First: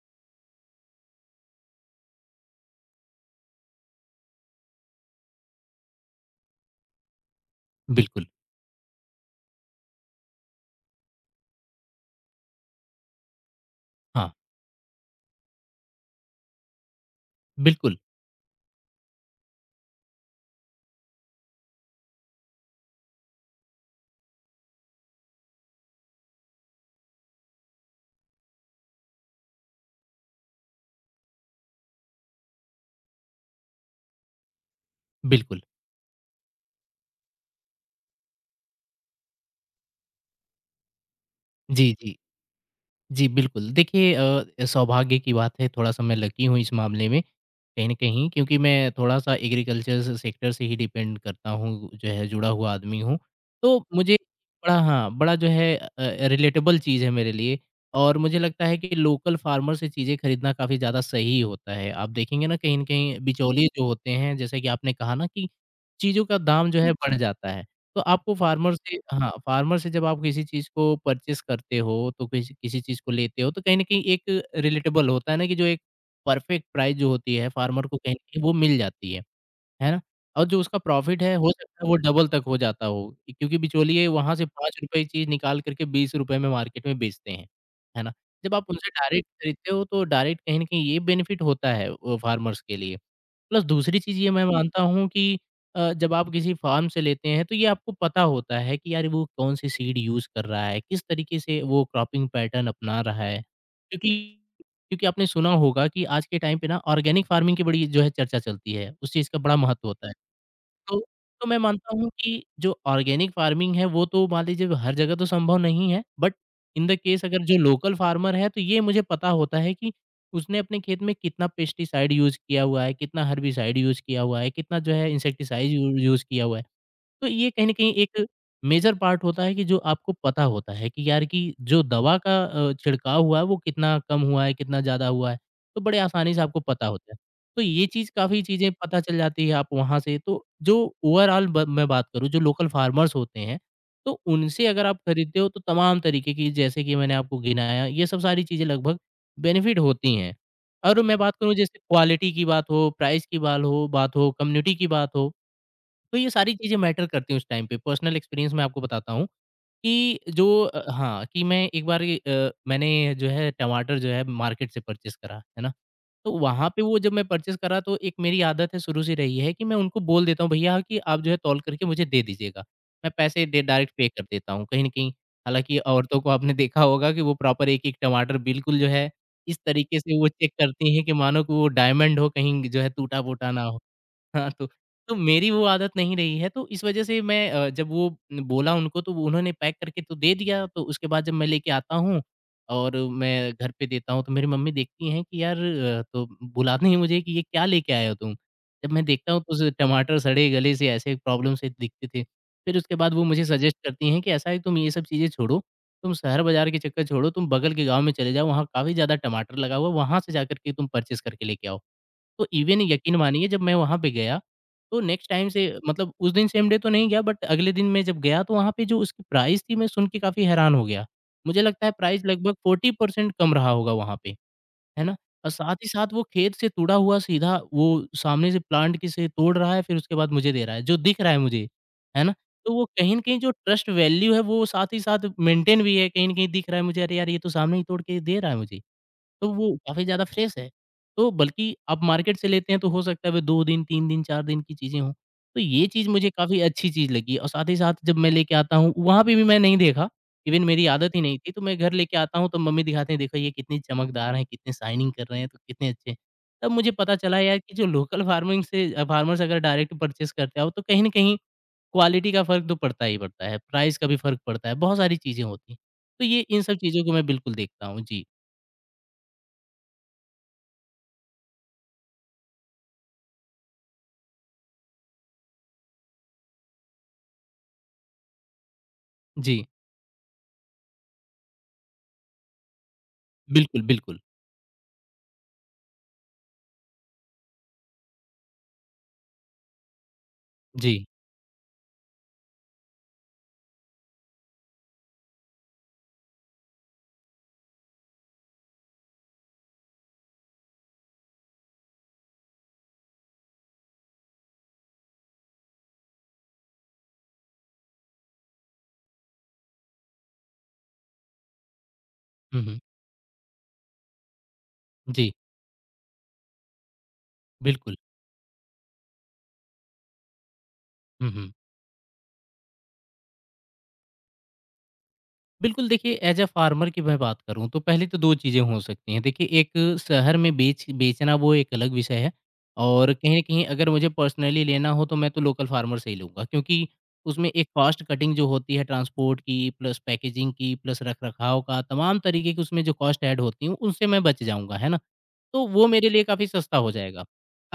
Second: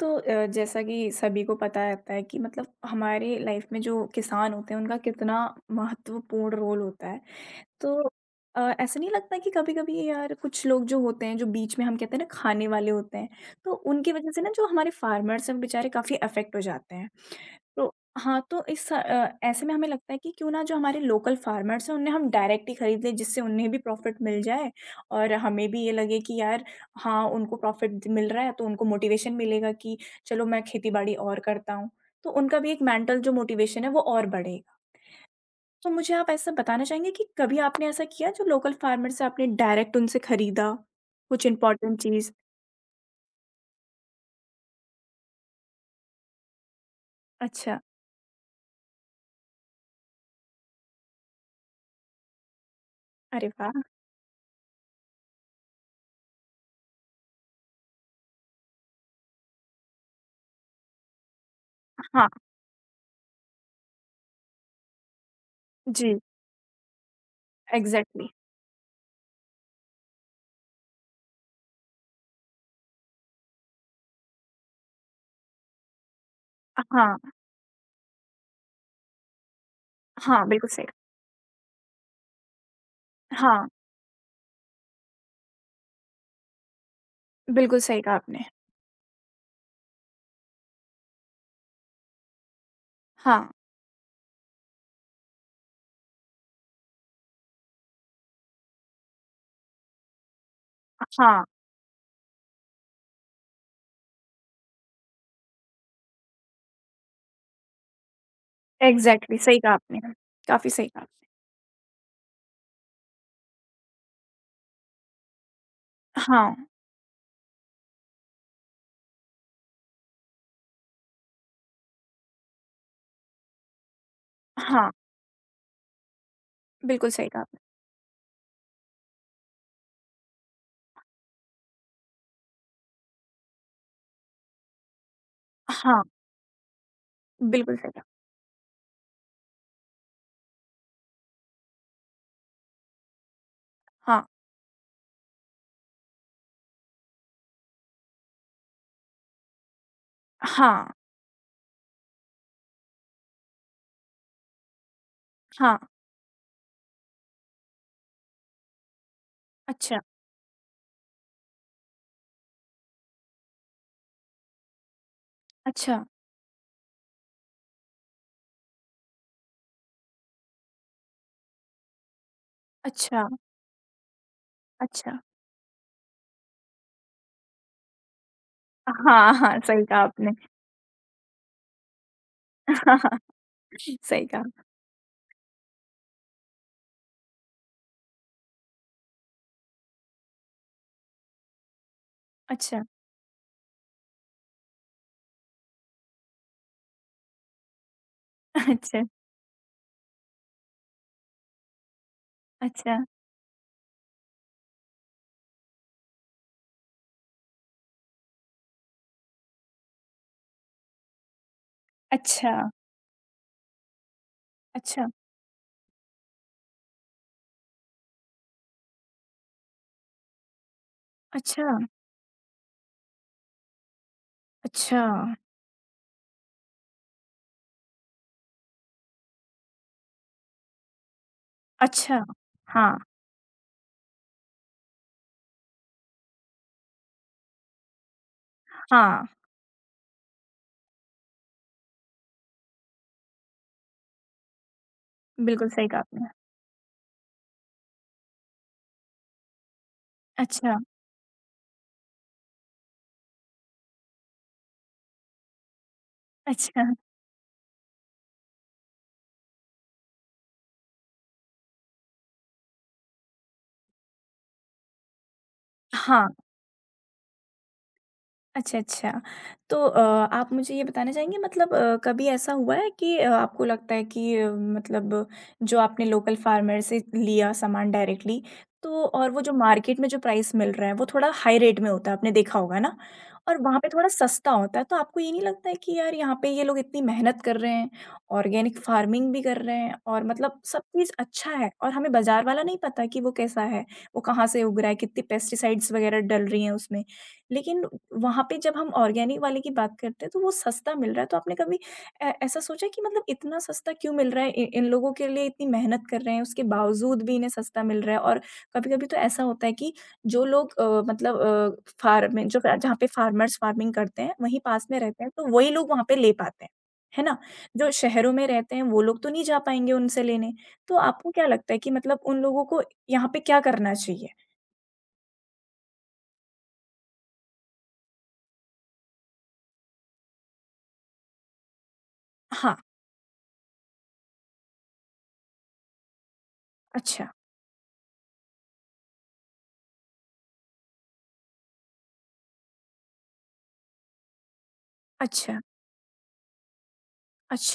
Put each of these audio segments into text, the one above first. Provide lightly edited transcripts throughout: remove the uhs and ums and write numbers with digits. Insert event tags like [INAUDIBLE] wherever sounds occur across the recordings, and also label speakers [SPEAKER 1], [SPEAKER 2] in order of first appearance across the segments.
[SPEAKER 1] तो जैसा कि सभी को पता रहता है कि मतलब हमारे लाइफ में जो किसान होते हैं उनका कितना महत्वपूर्ण रोल होता है। तो
[SPEAKER 2] बिल्कुल,
[SPEAKER 1] ऐसा नहीं लगता कि कभी-कभी यार कुछ लोग जो होते हैं, जो बीच में हम कहते हैं ना खाने वाले होते हैं, तो उनकी
[SPEAKER 2] हाँ,
[SPEAKER 1] वजह से ना जो हमारे फार्मर्स हैं, वो बेचारे काफ़ी अफ़ेक्ट हो जाते हैं। तो
[SPEAKER 2] बिल्कुल,
[SPEAKER 1] हाँ, तो ऐसे में हमें लगता है कि क्यों ना जो हमारे लोकल फार्मर्स हैं, उन्हें हम डायरेक्ट ही खरीद लें, जिससे उन्हें भी प्रॉफ़िट मिल जाए और हमें भी ये लगे कि यार हाँ, उनको प्रॉफ़िट मिल रहा है, तो उनको मोटिवेशन मिलेगा कि चलो मैं खेती-बाड़ी और करता हूँ। तो उनका भी एक मेंटल जो मोटिवेशन है, वो और बढ़ेगा।
[SPEAKER 2] बिल्कुल।
[SPEAKER 1] तो मुझे आप ऐसा बताना चाहेंगे कि कभी आपने ऐसा किया जो लोकल फार्मर से आपने डायरेक्ट उनसे खरीदा? कुछ
[SPEAKER 2] जी,
[SPEAKER 1] इम्पोर्टेंट
[SPEAKER 2] जी।
[SPEAKER 1] चीज़?
[SPEAKER 2] जी, बिल्कुल। देखिए सौभाग्य की बात है, थोड़ा-सा मैं लकी हूँ इस मामले में,
[SPEAKER 1] अच्छा,
[SPEAKER 2] कहीं न कहीं क्योंकि मैं थोड़ा-सा एग्रीकल्चर से, सेक्टर से ही डिपेंड करता हूँ, जो है, जुड़ा हुआ आदमी हूँ।
[SPEAKER 1] अरे
[SPEAKER 2] तो
[SPEAKER 1] वाह!
[SPEAKER 2] मुझे बड़ा जो है रिलेटेबल चीज़ है मेरे लिए। और मुझे लगता है कि लोकल फार्मर से चीज़ें खरीदना काफ़ी ज़्यादा सही होता है। आप
[SPEAKER 1] हाँ,
[SPEAKER 2] देखेंगे ना, कहीं न कहीं बिचौलिए जो होते हैं, जैसे कि आपने कहा ना कि
[SPEAKER 1] जी,
[SPEAKER 2] चीज़ों का दाम जो है बढ़ जाता है। तो
[SPEAKER 1] एग्ज़ैक्टली।
[SPEAKER 2] आपको फार्मर से जब आप किसी चीज़ को परचेज़ करते हो, तो किसी किसी चीज़ को लेते हो, तो कहीं न कहीं एक रिलेटेबल होता है ना, कि जो एक परफेक्ट प्राइस जो
[SPEAKER 1] हाँ,
[SPEAKER 2] होती है, फार्मर को कहीं न कहीं वो मिल जाती है ना? और
[SPEAKER 1] हाँ,
[SPEAKER 2] जो
[SPEAKER 1] बिल्कुल
[SPEAKER 2] उसका
[SPEAKER 1] सही कहा।
[SPEAKER 2] प्रॉफ़िट है, हो सकता है वो डबल तक हो जाता हो, क्योंकि
[SPEAKER 1] हाँ,
[SPEAKER 2] बिचौलिए वहाँ से ₹5 चीज़ निकाल करके ₹20 में मार्केट में बेचते हैं,
[SPEAKER 1] बिल्कुल सही
[SPEAKER 2] है ना?
[SPEAKER 1] कहा आपने।
[SPEAKER 2] जब आप उनसे डायरेक्ट खरीदते हो, तो डायरेक्ट कहीं न कहीं ये बेनिफिट होता है फार्मर्स के लिए।
[SPEAKER 1] हाँ,
[SPEAKER 2] प्लस दूसरी चीज़ ये मैं, जी, मानता हूँ कि जब आप किसी फ़ार्म से लेते हैं, तो ये आपको पता होता है कि यार वो कौन-सी सीड यूज़ कर रहा है, किस तरीके
[SPEAKER 1] हाँ,
[SPEAKER 2] से वो क्रॉपिंग पैटर्न अपना रहा है। क्योंकि क्योंकि आपने सुना होगा कि आज के टाइम पे ना ऑर्गेनिक फ़ार्मिंग की बड़ी जो है चर्चा चलती है, उस चीज़ का
[SPEAKER 1] एग्ज़ैक्टली
[SPEAKER 2] बड़ा
[SPEAKER 1] सही कहा
[SPEAKER 2] महत्व
[SPEAKER 1] आपने।
[SPEAKER 2] होता है।
[SPEAKER 1] काफ़ी सही
[SPEAKER 2] तो
[SPEAKER 1] कहा।
[SPEAKER 2] तो मैं मानता हूँ कि जो ऑर्गेनिक फार्मिंग है, वो तो मान लीजिए हर जगह तो संभव नहीं है। बट
[SPEAKER 1] हाँ,
[SPEAKER 2] इन द केस, अगर जो लोकल फार्मर है, तो ये मुझे पता होता है कि उसने अपने खेत में कितना पेस्टिसाइड यूज़ किया हुआ है, कितना हर्बिसाइड यूज़ किया हुआ है, कितना
[SPEAKER 1] हाँ,
[SPEAKER 2] जो है इंसेक्टिसाइड यू यूज़ किया हुआ है।
[SPEAKER 1] बिल्कुल
[SPEAKER 2] तो
[SPEAKER 1] सही कहा
[SPEAKER 2] ये
[SPEAKER 1] आपने।
[SPEAKER 2] कहीं न कहीं एक मेजर पार्ट होता है कि जो आपको पता होता है कि यार, कि जो दवा का छिड़काव हुआ है, वो कितना कम हुआ है, कितना ज़्यादा हुआ है, तो बड़े
[SPEAKER 1] हाँ,
[SPEAKER 2] आसानी से आपको पता होता है। तो
[SPEAKER 1] बिल्कुल
[SPEAKER 2] ये
[SPEAKER 1] सही कहा।
[SPEAKER 2] चीज़, काफ़ी चीज़ें पता चल जाती है आप वहाँ से। तो जो ओवरऑल ब मैं बात करूँ, जो लोकल फार्मर्स होते हैं, तो
[SPEAKER 1] हाँ,
[SPEAKER 2] उनसे अगर आप खरीदते हो तो तमाम तरीके की, जैसे कि मैंने आपको गिनाया, ये सब सारी चीज़ें लगभग बेनिफिट होती हैं।
[SPEAKER 1] हाँ,
[SPEAKER 2] और मैं बात करूँ, जैसे क्वालिटी की बात हो, प्राइस की बात हो, कम्युनिटी की बात हो,
[SPEAKER 1] हाँ,
[SPEAKER 2] तो ये सारी चीज़ें मैटर करती हैं उस टाइम पे। पर्सनल एक्सपीरियंस मैं आपको बताता हूँ
[SPEAKER 1] अच्छा,
[SPEAKER 2] कि जो हाँ, कि मैं एक बार मैंने जो है टमाटर जो है मार्केट से परचेज़ करा, है ना?
[SPEAKER 1] अच्छा,
[SPEAKER 2] तो वहाँ पे, वो जब मैं परचेज़ करा, तो एक मेरी आदत है शुरू से रही है कि मैं उनको बोल देता हूँ, भैया कि आप जो है तौल करके मुझे दे दीजिएगा। मैं
[SPEAKER 1] अच्छा,
[SPEAKER 2] पैसे डे डायरेक्ट पे कर देता हूँ कहीं न कहीं।
[SPEAKER 1] अच्छा।
[SPEAKER 2] हालाँकि औरतों को आपने देखा होगा कि वो प्रॉपर एक-एक टमाटर बिल्कुल जो है,
[SPEAKER 1] हाँ,
[SPEAKER 2] इस
[SPEAKER 1] हाँ, सही कहा
[SPEAKER 2] तरीके से वो
[SPEAKER 1] आपने।
[SPEAKER 2] चेक करती हैं कि मानो कि वो डायमंड हो, कहीं जो है
[SPEAKER 1] [LAUGHS] हाँ,
[SPEAKER 2] टूटा-फूटा ना हो।
[SPEAKER 1] सही कहा।
[SPEAKER 2] हाँ, तो मेरी वो आदत नहीं रही है, तो इस वज़ह से मैं, जब वो बोला उनको, तो उन्होंने पैक करके तो दे दिया। तो उसके बाद जब मैं लेके आता हूँ
[SPEAKER 1] अच्छा,
[SPEAKER 2] और मैं घर पे देता हूँ, तो मेरी मम्मी देखती हैं कि यार, तो बुलाती हैं मुझे कि ये क्या लेके आए हो तुम?
[SPEAKER 1] [LAUGHS]
[SPEAKER 2] जब मैं
[SPEAKER 1] अच्छा।
[SPEAKER 2] देखता हूँ, तो स टमाटर सड़े गले से, ऐसे प्रॉब्लम से दिखते थे। फिर उसके
[SPEAKER 1] अच्छा,
[SPEAKER 2] बाद वो मुझे सजेस्ट करती हैं कि ऐसा है, तुम ये सब चीज़ें छोड़ो, तुम शहर बाज़ार के चक्कर छोड़ो, तुम बगल के गाँव में चले जाओ, वहाँ काफ़ी ज़्यादा टमाटर लगा हुआ है, वहाँ से जाकर के तुम परचेज़ करके लेके आओ। तो
[SPEAKER 1] अच्छा,
[SPEAKER 2] इवन यकीन मानिए, जब मैं वहाँ पे गया, तो
[SPEAKER 1] अच्छा,
[SPEAKER 2] नेक्स्ट टाइम से, मतलब उस दिन सेम डे तो नहीं गया, बट अगले दिन मैं जब गया, तो वहाँ पे जो उसकी प्राइस थी, मैं सुन के काफ़ी हैरान हो गया। मुझे
[SPEAKER 1] अच्छा,
[SPEAKER 2] लगता है प्राइस लगभग 40% कम रहा होगा वहाँ पे,
[SPEAKER 1] अच्छा,
[SPEAKER 2] है ना? और साथ ही साथ वो खेत से तुड़ा हुआ सीधा, वो सामने से प्लांट के से तोड़ रहा है, फिर उसके बाद मुझे दे रहा है, जो दिख रहा है मुझे, है
[SPEAKER 1] अच्छा।
[SPEAKER 2] ना? तो वो
[SPEAKER 1] हाँ,
[SPEAKER 2] कहीं न कहीं, जो ट्रस्ट वैल्यू है, वो साथ ही साथ मेंटेन भी है, कहीं न कहीं दिख रहा है मुझे, अरे यार, ये तो सामने ही तोड़ के दे रहा है मुझे।
[SPEAKER 1] हाँ,
[SPEAKER 2] तो वो काफ़ी ज़्यादा फ्रेश है। तो बल्कि आप मार्केट से लेते हैं, तो हो सकता है वो 2 दिन, 3 दिन, 4 दिन की चीज़ें हों। तो
[SPEAKER 1] बिल्कुल
[SPEAKER 2] ये
[SPEAKER 1] सही कहा
[SPEAKER 2] चीज़
[SPEAKER 1] आपने।
[SPEAKER 2] मुझे काफ़ी अच्छी चीज़ लगी, और साथ ही साथ जब मैं लेके आता हूँ, वहाँ पे भी मैं नहीं देखा, इवन
[SPEAKER 1] अच्छा,
[SPEAKER 2] मेरी आदत ही नहीं थी। तो मैं घर लेके आता हूँ, तो मम्मी दिखाते हैं, "देखो ये कितनी चमकदार हैं, कितने शाइनिंग कर रहे हैं, तो कितने अच्छे हैं।" तब
[SPEAKER 1] अच्छा,
[SPEAKER 2] मुझे पता चला यार कि जो लोकल फार्मिंग से, फार्मर्स अगर डायरेक्ट परचेज़ करते आओ, तो कहीं न कहीं क्वालिटी का फ़र्क तो पड़ता ही पड़ता है, प्राइस का भी फ़र्क पड़ता है, बहुत सारी चीज़ें होती हैं। तो
[SPEAKER 1] हाँ।
[SPEAKER 2] ये इन सब चीज़ों को मैं बिल्कुल देखता हूँ। जी।
[SPEAKER 1] अच्छा, अच्छा। तो आप मुझे ये बताना चाहेंगे मतलब कभी ऐसा हुआ है कि आपको लगता है कि मतलब जो आपने लोकल फार्मर से लिया सामान डायरेक्टली, तो और वो जो
[SPEAKER 2] जी।
[SPEAKER 1] मार्केट में जो प्राइस मिल रहा है, वो थोड़ा हाई रेट में होता है, आपने देखा होगा ना? और वहाँ
[SPEAKER 2] बिल्कुल,
[SPEAKER 1] पे थोड़ा
[SPEAKER 2] बिल्कुल।
[SPEAKER 1] सस्ता होता है, तो आपको ये नहीं लगता है कि यार यहाँ पे ये लोग इतनी मेहनत कर रहे हैं, ऑर्गेनिक फार्मिंग भी कर रहे हैं और मतलब सब
[SPEAKER 2] जी।
[SPEAKER 1] चीज़ अच्छा है और हमें बाज़ार वाला नहीं पता कि वो कैसा है, वो कहाँ से उग रहा है, कितनी पेस्टिसाइड्स वगैरह डल रही हैं उसमें। लेकिन वहाँ पे जब हम ऑर्गेनिक वाले की बात करते हैं तो वो सस्ता मिल रहा है तो आपने कभी ऐ ऐसा सोचा कि मतलब इतना सस्ता क्यों मिल रहा है? इ इन लोगों के लिए इतनी मेहनत कर रहे हैं उसके बावजूद भी इन्हें सस्ता मिल रहा है और कभी-कभी तो ऐसा होता है कि जो लोग मतलब फार्मिंग जो
[SPEAKER 2] हुँ, हुँ।
[SPEAKER 1] जहाँ पे फार्मर्स फार्मिंग करते हैं वहीं पास में रहते हैं
[SPEAKER 2] जी,
[SPEAKER 1] तो वही लोग वहाँ पे ले पाते हैं। है ना? जो
[SPEAKER 2] बिल्कुल।
[SPEAKER 1] शहरों में रहते हैं वो लोग तो नहीं जा पाएँगे उनसे लेने। तो
[SPEAKER 2] हुँ,
[SPEAKER 1] आपको क्या
[SPEAKER 2] हुँ।
[SPEAKER 1] लगता है कि मतलब उन लोगों को यहाँ पे क्या करना चाहिए?
[SPEAKER 2] बिल्कुल, देखिए, एज़ अ फ़ार्मर की मैं बात करूँ, तो पहले तो 2 चीज़ें हो सकती हैं। देखिए, एक, शहर में बेचना वो एक अलग विषय है।
[SPEAKER 1] हाँ,
[SPEAKER 2] और कहीं न कहीं अगर मुझे पर्सनली लेना हो, तो मैं तो लोकल फ़ार्मर से ही लूँगा, क्योंकि
[SPEAKER 1] अच्छा,
[SPEAKER 2] उसमें एक कॉस्ट कटिंग जो होती है ट्रांसपोर्ट की, प्लस पैकेजिंग की, प्लस रख-रखाव का, तमाम तरीके की उसमें जो कॉस्ट ऐड होती हैं, उनसे मैं बच जाऊँगा, है ना?
[SPEAKER 1] अच्छा,
[SPEAKER 2] तो वो मेरे लिए काफ़ी सस्ता हो जाएगा।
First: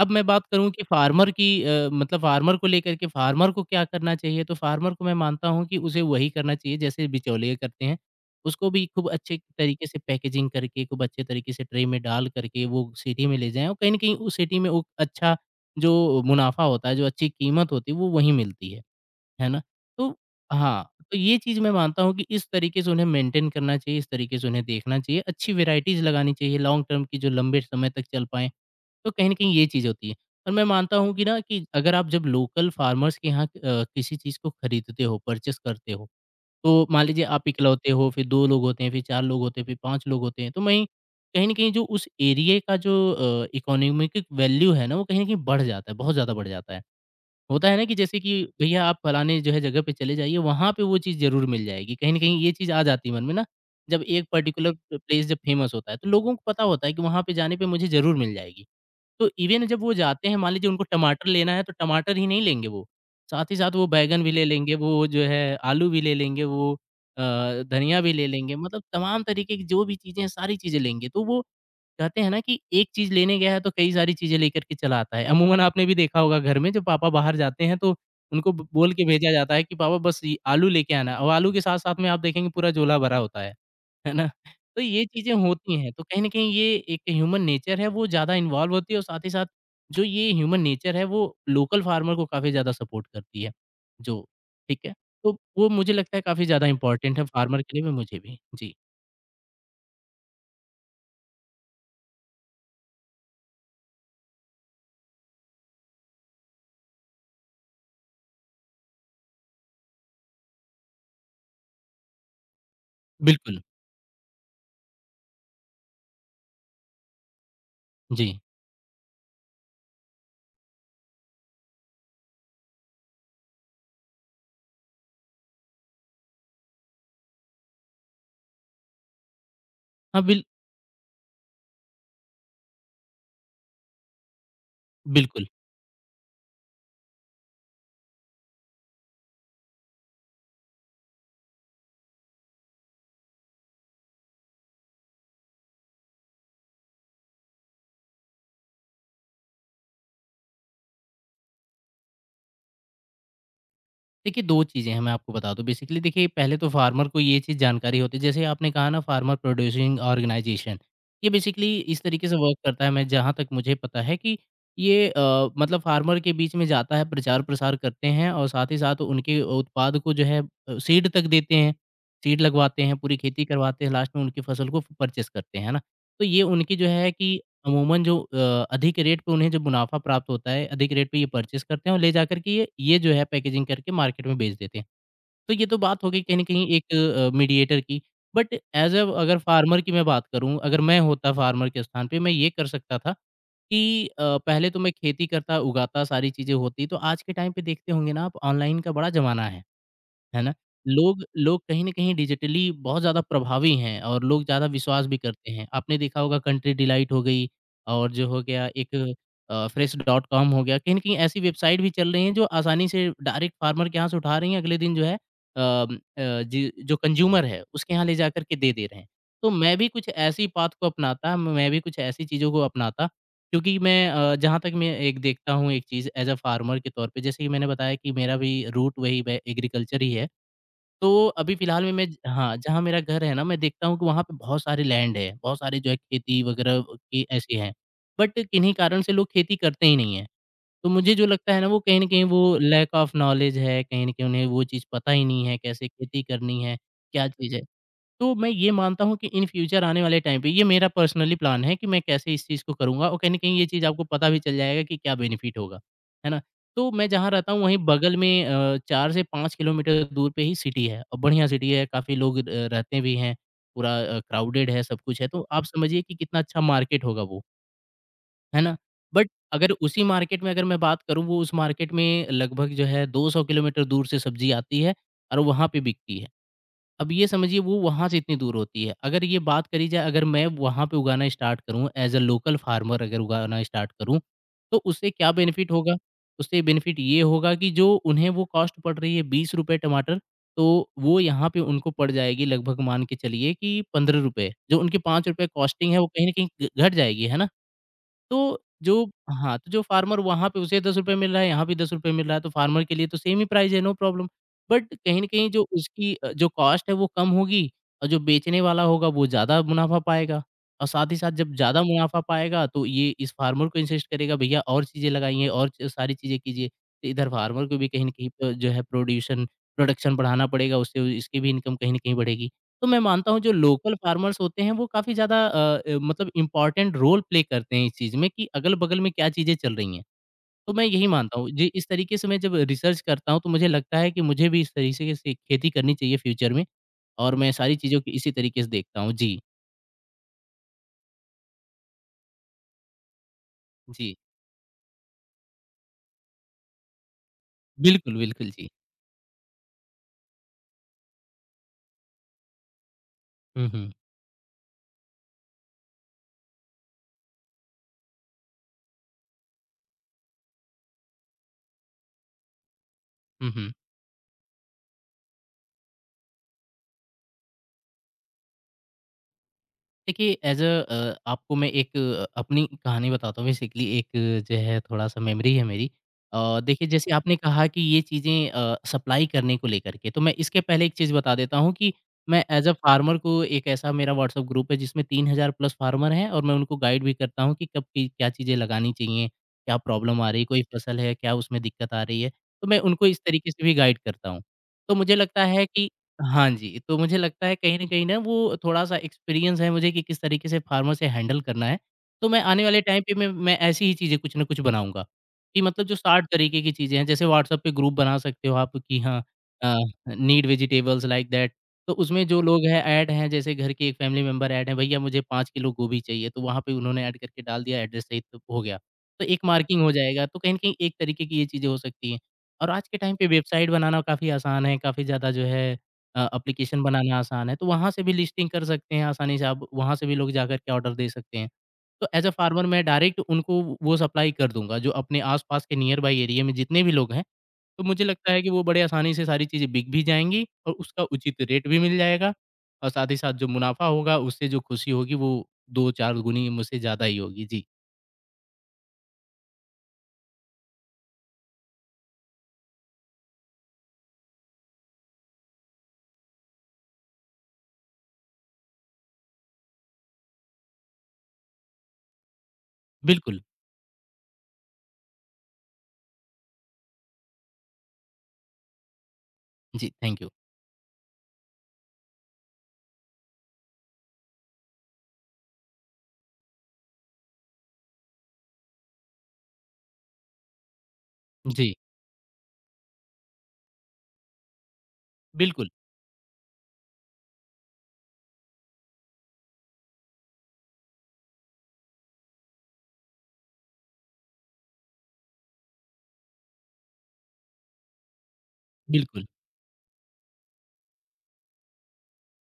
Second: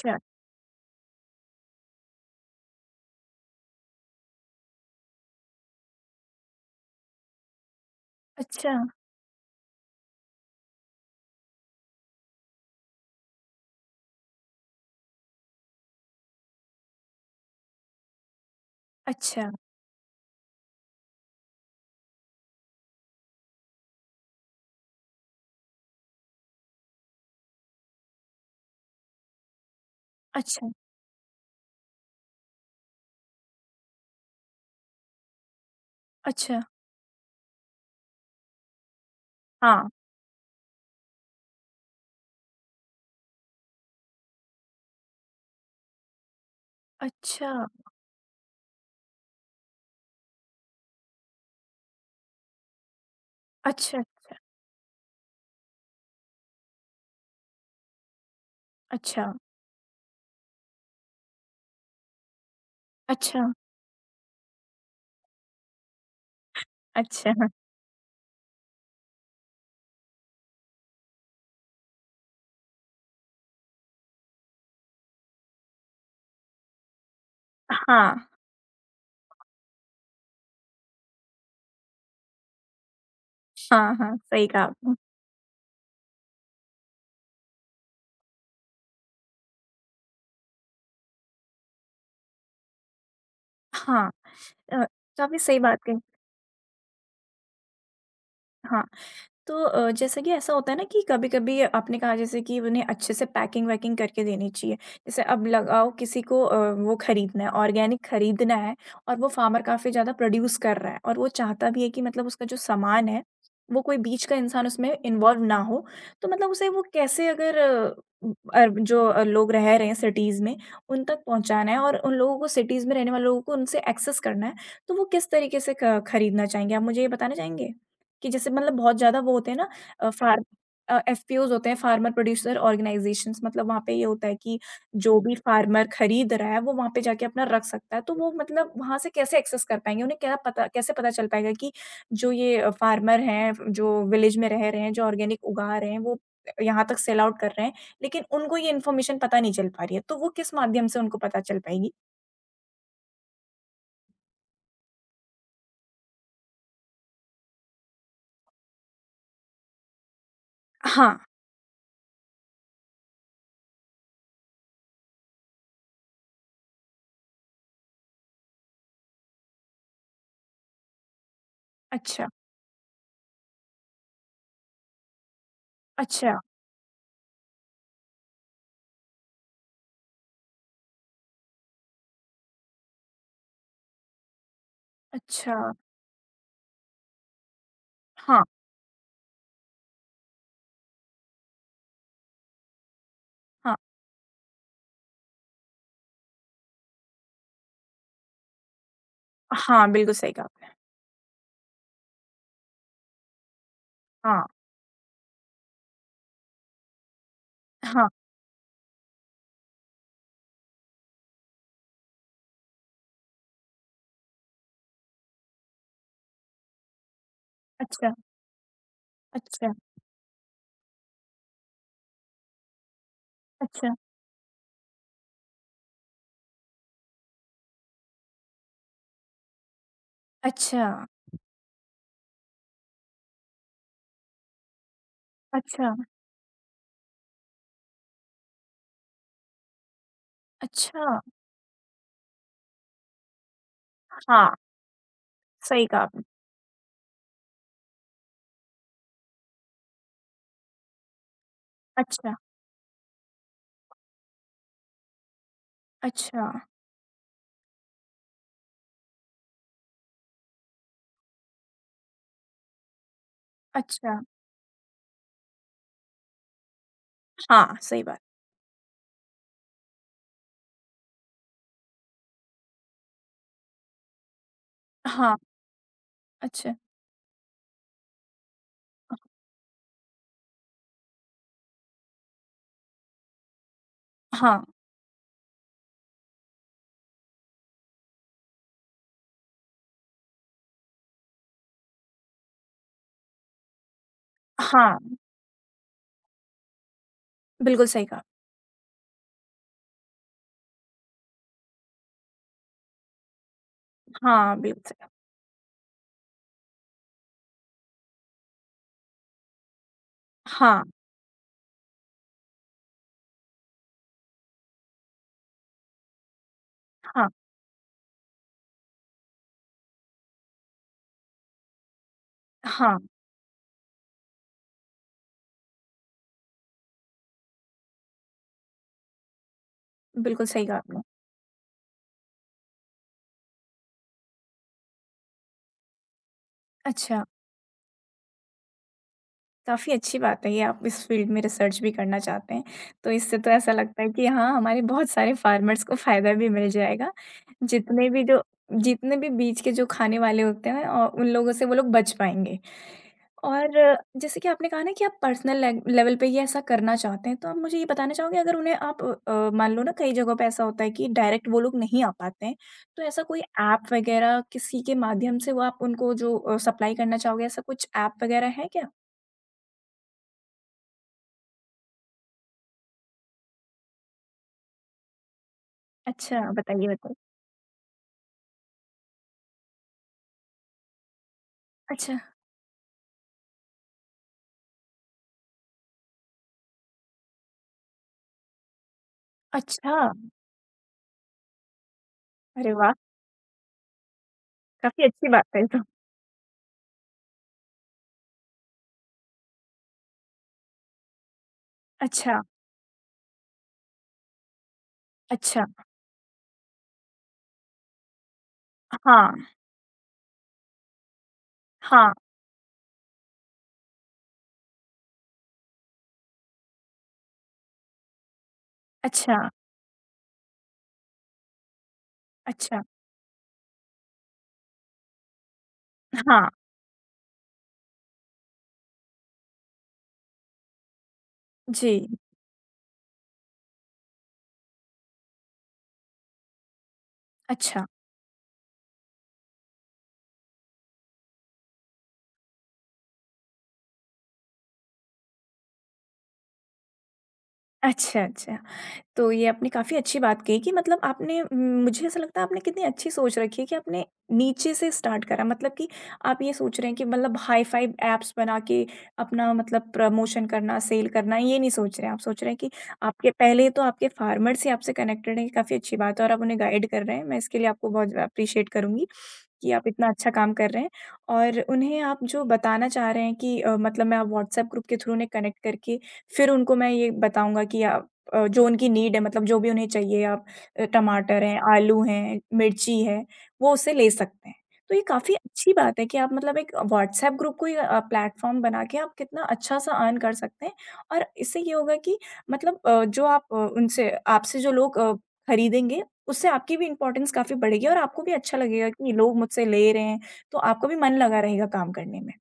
[SPEAKER 2] अब मैं बात करूँ कि फार्मर की, मतलब फार्मर को लेकर के फार्मर को क्या करना चाहिए, तो फार्मर को मैं मानता हूँ कि उसे वही करना चाहिए जैसे बिचौलिए करते हैं। उसको
[SPEAKER 1] अच्छा,
[SPEAKER 2] भी खूब अच्छे तरीके से पैकेजिंग करके, खूब अच्छे तरीके से ट्रे में डाल करके, वो सिटी में ले जाएँ, और कहीं न कहीं उस सिटी में वो अच्छा, जो मुनाफ़ा होता है, जो अच्छी कीमत होती है, वो वहीं मिलती है। है
[SPEAKER 1] अच्छा,
[SPEAKER 2] ना? तो हाँ, तो ये चीज़ मैं मानता हूँ कि इस तरीके से उन्हें मेंटेन करना चाहिए, इस तरीके से उन्हें देखना चाहिए, अच्छी वैराइटीज़ लगानी चाहिए लॉन्ग टर्म की, जो लंबे समय तक चल पाएँ, तो कहीं न कहीं ये चीज़ होती है। और मैं
[SPEAKER 1] अच्छा,
[SPEAKER 2] मानता हूँ कि, ना कि अगर आप, जब लोकल फार्मर्स के यहाँ किसी चीज़ को खरीदते हो, परचेज़ करते हो,
[SPEAKER 1] अच्छा,
[SPEAKER 2] तो मान लीजिए आप इकलौते हो, फिर 2 लोग होते हैं, फिर 4 लोग होते हैं, फिर
[SPEAKER 1] हाँ,
[SPEAKER 2] 5 लोग होते हैं, तो वहीं कहीं न कहीं जो उस एरिये का जो इकोनॉमिक वैल्यू है ना, वो कहीं न कहीं बढ़ जाता है, बहुत ज़्यादा बढ़ जाता है।
[SPEAKER 1] अच्छा,
[SPEAKER 2] होता है ना, कि जैसे कि भैया, आप फलाने जो है जगह पे चले जाइए, वहाँ पे वो चीज़ ज़रूर मिल जाएगी। कहीं न कहीं ये चीज़ आ जाती है मन में ना, जब
[SPEAKER 1] अच्छा,
[SPEAKER 2] एक पर्टिकुलर प्लेस जब फेमस होता है, तो लोगों को पता होता है कि वहाँ पे जाने पे मुझे ज़रूर मिल जाएगी। तो
[SPEAKER 1] अच्छा,
[SPEAKER 2] इवन जब वो जाते हैं, मान लीजिए उनको टमाटर लेना है, तो टमाटर ही नहीं लेंगे वो,
[SPEAKER 1] अच्छा,
[SPEAKER 2] साथ ही साथ वो बैंगन भी ले लेंगे, वो जो है आलू भी ले लेंगे, वो अ,
[SPEAKER 1] अच्छा,
[SPEAKER 2] धनिया भी ले लेंगे, मतलब तमाम तरीके की जो भी चीज़ें हैं, सारी चीज़ें लेंगे। तो वो कहते हैं ना कि एक चीज़ लेने गया है, तो कई सारी चीज़ें लेकर के चला आता है। अमूमन आपने भी देखा होगा घर में जब पापा बाहर जाते हैं, तो
[SPEAKER 1] हाँ,
[SPEAKER 2] उनको ब बोल के भेजा जाता है कि पापा बस ये आलू लेके आना, और आलू के साथ-साथ में आप देखेंगे पूरा झोला भरा होता है।
[SPEAKER 1] हाँ,
[SPEAKER 2] है
[SPEAKER 1] हाँ,
[SPEAKER 2] ना?
[SPEAKER 1] सही कहा
[SPEAKER 2] तो
[SPEAKER 1] आपने।
[SPEAKER 2] ये चीज़ें होती हैं, तो कहीं न कहीं ये एक ह्यूमन नेचर है, वो ज़्यादा इन्वॉल्व होती है और साथ ही साथ जो ये ह्यूमन नेचर है, वो लोकल फार्मर को काफ़ी ज़्यादा सपोर्ट करती है।
[SPEAKER 1] हाँ
[SPEAKER 2] जो ठीक
[SPEAKER 1] अ,
[SPEAKER 2] है, तो
[SPEAKER 1] काफ़ी सही
[SPEAKER 2] वो
[SPEAKER 1] बात
[SPEAKER 2] मुझे
[SPEAKER 1] कही।
[SPEAKER 2] लगता है काफ़ी ज़्यादा इम्पोर्टेंट है फार्मर के लिए भी, मुझे भी। जी,
[SPEAKER 1] हाँ। तो जैसा कि ऐसा होता है ना कि कभी-कभी आपने कहा जैसे कि उन्हें अच्छे से पैकिंग-वैकिंग करके देनी चाहिए। जैसे अब लगाओ किसी को वो खरीदना है, ऑर्गेनिक खरीदना है और वो फार्मर काफ़ी ज़्यादा प्रोड्यूस कर रहा है और वो चाहता भी है कि मतलब उसका जो सामान है,
[SPEAKER 2] बिल्कुल।
[SPEAKER 1] वो कोई बीच का इंसान उसमें इन्वॉल्व ना हो। तो मतलब उसे वो कैसे अगर अ,
[SPEAKER 2] जी।
[SPEAKER 1] अर जो लोग रह रहे हैं सिटीज़ में, उन तक पहुँचाना है और उन लोगों को सिटीज़ में रहने वाले लोगों को उनसे एक्सेस करना है, तो वो किस तरीके से क खरीदना चाहेंगे? आप मुझे ये बताना चाहेंगे? कि जैसे मतलब बहुत ज़्यादा वो होते हैं ना अ,
[SPEAKER 2] हाँ, बिल
[SPEAKER 1] फार्म एफपीओज़ होते हैं फार्मर प्रोड्यूसर ऑर्गेनाइज़ेशंस मतलब वहाँ पे ये होता है कि जो भी
[SPEAKER 2] बिल्कुल।
[SPEAKER 1] फार्मर खरीद रहा है वो वहाँ पे जाके अपना रख सकता है। तो वो मतलब वहाँ से कैसे एक्सेस कर पाएँगे? उन्हें क्या पता कैसे पता चल पाएगा कि जो ये फार्मर हैं, जो विलेज में रह रहे हैं, जो ऑर्गेनिक उगा रहे हैं, वो यहाँ तक सेल आउट कर रहे हैं, लेकिन उनको ये इन्फॉर्मेशन पता नहीं चल पा रही है। तो वो किस माध्यम से उनको पता चल पाएगी?
[SPEAKER 2] देखिए 2 चीज़ें हैं मैं आपको बता दूँ बेसिकली। देखिए पहले तो फार्मर को ये चीज़ जानकारी होती है जैसे आपने कहा ना फार्मर प्रोड्यूसिंग ऑर्गेनाइजेशन
[SPEAKER 1] हाँ,
[SPEAKER 2] ये बेसिकली इस तरीके से वर्क करता है मैं जहाँ तक मुझे पता है कि ये मतलब फार्मर के बीच में जाता है प्रचार प्रसार करते हैं और साथ ही साथ उनके उत्पाद को जो है सीड तक देते हैं।
[SPEAKER 1] अच्छा,
[SPEAKER 2] सीड लगवाते हैं, पूरी खेती करवाते हैं, लास्ट में उनकी फसल को परचेज़ करते हैं, है ना? तो
[SPEAKER 1] अच्छा,
[SPEAKER 2] ये उनकी जो है कि अमूमन जो अधिक रेट पे उन्हें जो मुनाफ़ा प्राप्त होता है, अधिक रेट पे ये परचेज़ करते हैं और ले जाकर के ये जो है पैकेजिंग करके मार्केट में बेच देते हैं। तो
[SPEAKER 1] अच्छा।
[SPEAKER 2] ये तो बात हो गई कहीं न कहीं एक मीडिएटर की।
[SPEAKER 1] हाँ,
[SPEAKER 2] बट ऐज़ अ अगर फार्मर की मैं बात करूँ, अगर मैं होता फार्मर के स्थान पे मैं ये कर सकता था
[SPEAKER 1] हाँ।
[SPEAKER 2] कि पहले तो मैं खेती करता, उगाता, सारी चीज़ें होती। तो आज के टाइम पे देखते होंगे ना आप ऑनलाइन का बड़ा ज़माना है।
[SPEAKER 1] हाँ, बिल्कुल सही
[SPEAKER 2] है
[SPEAKER 1] कहा
[SPEAKER 2] ना?
[SPEAKER 1] आपने।
[SPEAKER 2] लोग लोग कहीं न कहीं डिजिटली बहुत ज़्यादा प्रभावी हैं और
[SPEAKER 1] हाँ,
[SPEAKER 2] लोग ज़्यादा विश्वास भी करते हैं। आपने देखा होगा कंट्री डिलाइट हो गई
[SPEAKER 1] हाँ।
[SPEAKER 2] और जो हो गया एक फ्रेश डॉट कॉम हो गया, कहीं न कहीं ऐसी वेबसाइट भी चल रही हैं जो आसानी से डायरेक्ट फार्मर के यहाँ से उठा रही हैं, अगले दिन जो है जी जो कंज़्यूमर है, उसके यहाँ
[SPEAKER 1] अच्छा,
[SPEAKER 2] ले जाकर के दे दे रहे हैं। तो
[SPEAKER 1] अच्छा,
[SPEAKER 2] मैं भी कुछ ऐसी पाथ को अपनाता, मैं भी कुछ ऐसी चीज़ों को अपनाता क्योंकि
[SPEAKER 1] अच्छा,
[SPEAKER 2] मैं जहाँ तक मैं एक देखता हूँ एक चीज़ एज़ अ फार्मर के तौर पे, जैसे कि मैंने बताया कि मेरा भी रूट वही ब एग्रीकल्चर ही है।
[SPEAKER 1] अच्छा,
[SPEAKER 2] तो अभी फ़िलहाल में मैं हाँ, जहाँ मेरा घर है ना, मैं देखता हूँ कि वहाँ पे बहुत सारे लैंड है, बहुत सारे जो
[SPEAKER 1] अच्छा,
[SPEAKER 2] है खेती वगैरह की ऐसी हैं। बट किन्हीं कारण से लोग खेती करते ही नहीं हैं। तो मुझे
[SPEAKER 1] अच्छा,
[SPEAKER 2] जो लगता है ना वो कहीं न कहीं वो लैक ऑफ नॉलेज है, कहीं न कहीं उन्हें
[SPEAKER 1] हाँ,
[SPEAKER 2] वो चीज़ पता ही नहीं है,
[SPEAKER 1] सही
[SPEAKER 2] कैसे
[SPEAKER 1] कहा
[SPEAKER 2] खेती
[SPEAKER 1] आपने।
[SPEAKER 2] करनी है, क्या चीज़ है। तो मैं ये मानता हूँ कि इन फ्यूचर आने वाले टाइम पे ये मेरा पर्सनली प्लान है कि मैं कैसे
[SPEAKER 1] अच्छा,
[SPEAKER 2] इस चीज़ को करूँगा और कहीं न कहीं ये चीज़ आपको पता भी चल जाएगा कि क्या बेनिफिट होगा, है ना?
[SPEAKER 1] अच्छा,
[SPEAKER 2] तो मैं जहाँ रहता हूँ वहीं बगल में 4 से 5 किलोमीटर दूर पे ही सिटी है और बढ़िया सिटी है, काफ़ी लोग रहते भी हैं, पूरा
[SPEAKER 1] अच्छा,
[SPEAKER 2] क्राउडेड है, सब कुछ है, तो आप समझिए कि कितना अच्छा मार्केट होगा वो,
[SPEAKER 1] हाँ, सही बात।
[SPEAKER 2] है ना? बट अगर उसी मार्केट में अगर मैं बात करूँ वो उस मार्केट में लगभग जो है 200 किलोमीटर दूर से सब्ज़ी आती है
[SPEAKER 1] हाँ,
[SPEAKER 2] और वहाँ पे बिकती है।
[SPEAKER 1] अच्छा,
[SPEAKER 2] अब ये समझिए वो वहाँ से इतनी दूर होती है। अगर ये बात करी जाए अगर मैं वहाँ पे उगाना स्टार्ट करूँ एज़ अ लोकल फार्मर अगर उगाना स्टार्ट करूँ,
[SPEAKER 1] हाँ,
[SPEAKER 2] तो उससे क्या बेनिफिट होगा? उससे बेनिफिट ये होगा कि जो उन्हें वो कॉस्ट पड़ रही है ₹20 टमाटर, तो वो यहाँ पे उनको पड़ जाएगी लगभग मान के चलिए कि ₹15। जो उनकी
[SPEAKER 1] हाँ,
[SPEAKER 2] ₹5 कॉस्टिंग है वो कहीं न कहीं घ घट जाएगी, है ना?
[SPEAKER 1] बिल्कुल सही कहा।
[SPEAKER 2] तो जो हाँ, तो जो फार्मर वहाँ पे उसे ₹10 मिल रहा है, यहाँ भी ₹10 मिल रहा है, तो फार्मर के लिए तो सेम ही प्राइस है, नो प्रॉब्लम।
[SPEAKER 1] हाँ, बिल्कुल
[SPEAKER 2] बट
[SPEAKER 1] सही कहा।
[SPEAKER 2] कहीं न कहीं जो उसकी जो कॉस्ट है वो कम होगी और जो बेचने वाला होगा वो ज़्यादा मुनाफ़ा पाएगा
[SPEAKER 1] हाँ,
[SPEAKER 2] और साथ ही साथ जब ज़्यादा मुनाफ़ा पाएगा तो ये इस फार्मर को इंसिस्ट करेगा भैया और चीज़ें लगाइए और च सारी चीज़ें कीजिए। तो इधर
[SPEAKER 1] हाँ,
[SPEAKER 2] फार्मर को भी कहीं न कहीं जो है प्रोड्यूशन प्रोडक्शन बढ़ाना पड़ेगा, उससे इसकी भी इनकम कहीं न कहीं बढ़ेगी। तो मैं
[SPEAKER 1] हाँ,
[SPEAKER 2] मानता हूँ जो लोकल फार्मर्स होते हैं वो काफ़ी ज़्यादा मतलब इम्पोर्टेंट रोल प्ले करते हैं इस चीज़ में कि अगल-बगल में क्या चीज़ें चल रही हैं।
[SPEAKER 1] बिल्कुल सही
[SPEAKER 2] तो
[SPEAKER 1] कहा
[SPEAKER 2] मैं
[SPEAKER 1] आपने।
[SPEAKER 2] यही मानता हूँ जी, इस तरीके से मैं जब रिसर्च करता हूँ तो मुझे लगता है कि मुझे भी इस तरीके से खेती करनी चाहिए फ्यूचर में
[SPEAKER 1] अच्छा।
[SPEAKER 2] और मैं सारी चीज़ों को इसी तरीके से देखता हूँ। जी,
[SPEAKER 1] काफ़ी अच्छी बात है ये आप इस फ़ील्ड में रिसर्च भी करना चाहते हैं। तो इससे तो ऐसा लगता है
[SPEAKER 2] जी।
[SPEAKER 1] कि हाँ, हमारे बहुत सारे फ़ार्मर्स को फ़ायदा भी मिल जाएगा। जितने
[SPEAKER 2] बिल्कुल,
[SPEAKER 1] भी जो
[SPEAKER 2] बिल्कुल जी।
[SPEAKER 1] जितने भी बीज के जो खाने वाले होते हैं औ उन लोगों से वो लोग बच पाएँगे। और
[SPEAKER 2] हुँ, हुँ।
[SPEAKER 1] जैसे कि आपने कहा ना कि आप पर्सनल लेग लेवल पे ये ऐसा करना चाहते हैं, तो आप मुझे ये बताना चाहोगे अगर उन्हें आप मान लो ना कई जगहों पे ऐसा होता है कि डायरेक्ट वो लोग नहीं आ पाते हैं, तो ऐसा कोई
[SPEAKER 2] हुँ, हुँ।
[SPEAKER 1] ऐप वग़ैरह किसी के माध्यम से वो आप उनको जो सप्लाई करना चाहोगे, ऐसा कुछ ऐप वग़ैरह है क्या?
[SPEAKER 2] देखिए एज़ आपको मैं एक अपनी कहानी बताता हूँ बेसिकली एक जो है थोड़ा-सा मेमोरी है मेरी।
[SPEAKER 1] अच्छा, बताइए,
[SPEAKER 2] देखिए जैसे
[SPEAKER 1] बताइए?
[SPEAKER 2] आपने कहा कि ये चीज़ें सप्लाई करने को लेकर के, तो मैं इसके पहले एक चीज़ बता देता हूँ कि
[SPEAKER 1] अच्छा,
[SPEAKER 2] मैं एज़ अ फार्मर को एक ऐसा मेरा व्हाट्सएप ग्रुप है जिसमें 3,000 प्लस फार्मर हैं और मैं उनको गाइड भी करता हूँ कि कब की क्या चीज़ें लगानी चाहिए, क्या
[SPEAKER 1] अच्छा!
[SPEAKER 2] प्रॉब्लम आ रही है, कोई फसल है, क्या उसमें दिक्कत आ रही है, तो
[SPEAKER 1] अरे
[SPEAKER 2] मैं
[SPEAKER 1] वाह!
[SPEAKER 2] उनको इस तरीके से भी गाइड करता हूँ। तो
[SPEAKER 1] काफ़ी
[SPEAKER 2] मुझे
[SPEAKER 1] अच्छी
[SPEAKER 2] लगता
[SPEAKER 1] बात है
[SPEAKER 2] है
[SPEAKER 1] ये तो।
[SPEAKER 2] कि हाँ जी, तो मुझे लगता है कहीं न कहीं ना वो थोड़ा-सा एक्सपीरियंस है मुझे कि किस तरीके से फार्मर से हैंडल करना है। तो मैं
[SPEAKER 1] अच्छा,
[SPEAKER 2] आने वाले टाइम पे मैं ऐसी ही चीज़ें कुछ न कुछ बनाऊँगा, कि
[SPEAKER 1] अच्छा,
[SPEAKER 2] मतलब जो 60 तरीके की चीज़ें हैं, जैसे व्हाट्सएप पे ग्रुप बना सकते हो आप कि हाँ
[SPEAKER 1] हाँ,
[SPEAKER 2] uh, need vegetables like that. तो
[SPEAKER 1] हाँ,
[SPEAKER 2] उसमें जो लोग हैं ऐड हैं, जैसे घर के एक फैमिली मेंबर ऐड हैं, भैया मुझे 5 किलो गोभी चाहिए, तो वहाँ पे उन्होंने ऐड करके डाल दिया एड्रेस सहित तो हो गया। तो
[SPEAKER 1] अच्छा,
[SPEAKER 2] एक मार्किंग हो जाएगा, तो कहीं न कहीं एक तरीके की ये चीज़ें हो सकती हैं। और
[SPEAKER 1] अच्छा,
[SPEAKER 2] आज के टाइम पे वेबसाइट बनाना काफ़ी आसान है, काफ़ी ज़्यादा जो है
[SPEAKER 1] हाँ,
[SPEAKER 2] एप्लीकेशन बनाना आसान है, तो वहाँ से भी लिस्टिंग कर सकते हैं आसानी से आप, वहाँ से भी लोग जाकर के ऑर्डर दे सकते हैं। तो
[SPEAKER 1] जी,
[SPEAKER 2] एज़ अ फार्मर मैं डायरेक्ट उनको वो सप्लाई कर दूँगा, जो अपने आस-पास के नियर बाय एरिया में जितने भी लोग हैं, तो
[SPEAKER 1] अच्छा,
[SPEAKER 2] मुझे लगता है कि वो बड़े आसानी से सारी चीज़ें बिक भी जाएँगी और उसका उचित रेट भी मिल जाएगा और साथ ही साथ जो मुनाफ़ा होगा, उससे जो खुशी होगी वो 2-4 गुनी मुझसे ज़्यादा ही होगी। जी,
[SPEAKER 1] अच्छा, अच्छा। तो ये आपने काफ़ी अच्छी बात कही कि मतलब आपने मुझे ऐसा लगता है आपने कितनी अच्छी सोच रखी है कि आपने नीचे से स्टार्ट करा मतलब कि आप ये सोच रहे हैं कि मतलब हाई फाइव एप्स बना के अपना मतलब प्रमोशन करना सेल करना ये नहीं सोच रहे हैं आप सोच रहे हैं कि आपके
[SPEAKER 2] बिल्कुल।
[SPEAKER 1] पहले तो आपके फार्मर से आपसे कनेक्टेड है काफ़ी अच्छी बात है और आप उन्हें गाइड कर रहे हैं मैं इसके लिए आपको बहुत अप्रिशिएट करूंगी कि आप
[SPEAKER 2] जी,
[SPEAKER 1] इतना
[SPEAKER 2] थैंक यू।
[SPEAKER 1] अच्छा काम कर रहे हैं और उन्हें आप जो बताना चाह रहे हैं कि मतलब मैं आप व्हाट्सएप ग्रुप के थ्रू उन्हें कनेक्ट करके फिर उनको मैं ये बताऊंगा कि जो उनकी नीड है मतलब जो भी उन्हें चाहिए आप टमाटर हैं,
[SPEAKER 2] जी,
[SPEAKER 1] आलू हैं, मिर्ची है, वो उससे ले सकते हैं। तो ये काफ़ी
[SPEAKER 2] बिल्कुल,
[SPEAKER 1] अच्छी बात है कि आप मतलब एक व्हाट्सएप ग्रुप को ही प्लेटफ़ॉर्म बना के आप कितना अच्छा-सा अर्न कर सकते हैं और इससे ये होगा कि मतलब जो आप उनसे आपसे जो लोग खरीदेंगे, उससे आपकी भी इम्पोर्टेंस काफ़ी बढ़ेगी और आपको भी अच्छा लगेगा कि ये
[SPEAKER 2] बिल्कुल।
[SPEAKER 1] लोग मुझसे ले रहे हैं, तो आपका भी मन लगा रहेगा काम करने में।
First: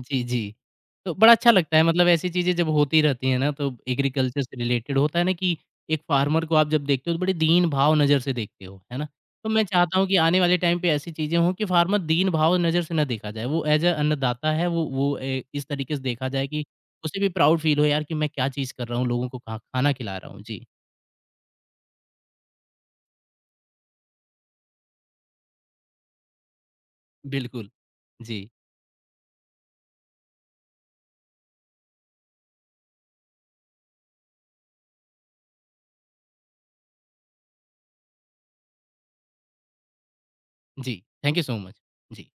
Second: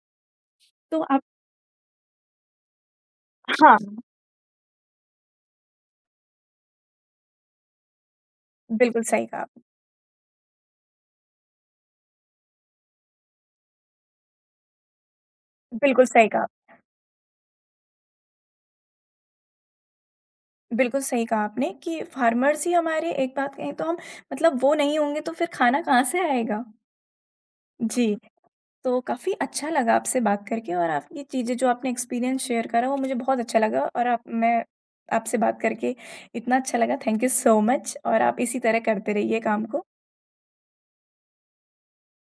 [SPEAKER 2] जी, जी।
[SPEAKER 1] तो
[SPEAKER 2] तो
[SPEAKER 1] आप
[SPEAKER 2] बड़ा अच्छा लगता है मतलब ऐसी चीज़ें जब होती रहती हैं ना तो
[SPEAKER 1] हाँ,
[SPEAKER 2] एग्रीकल्चर से रिलेटेड होता है ना कि एक फार्मर को आप जब देखते हो तो बड़े दीन भाव नज़र से देखते हो, है
[SPEAKER 1] बिल्कुल
[SPEAKER 2] ना?
[SPEAKER 1] सही कहा
[SPEAKER 2] तो
[SPEAKER 1] आपने,
[SPEAKER 2] मैं चाहता हूँ कि आने वाले टाइम पे ऐसी चीज़ें हों कि फार्मर दीन भाव नज़र से ना देखा जाए। वो एज़ अ अन्नदाता है वो ए इस तरीके से
[SPEAKER 1] बिल्कुल
[SPEAKER 2] देखा
[SPEAKER 1] सही
[SPEAKER 2] जाए
[SPEAKER 1] कहा।
[SPEAKER 2] कि उसे भी प्राउड फ़ील हो यार कि मैं क्या चीज़ कर रहा हूँ, लोगों को खा खाना खिला रहा हूँ। जी,
[SPEAKER 1] बिल्कुल सही कहा आपने कि फार्मर्स ही हमारे एक बात कहें तो हम मतलब वो नहीं होंगे तो फिर खाना कहाँ से आएगा?
[SPEAKER 2] बिल्कुल।
[SPEAKER 1] जी,
[SPEAKER 2] जी,
[SPEAKER 1] तो काफ़ी अच्छा लगा आपसे बात करके और आपकी चीज़ें जो आपने एक्सपीरियंस शेयर करा वो मुझे बहुत अच्छा लगा और आप मैं आपसे बात करके इतना अच्छा लगा, थैंक यू सो मच और आप इसी तरह करते रहिए काम को।
[SPEAKER 2] जी। Thank you so much. Ji.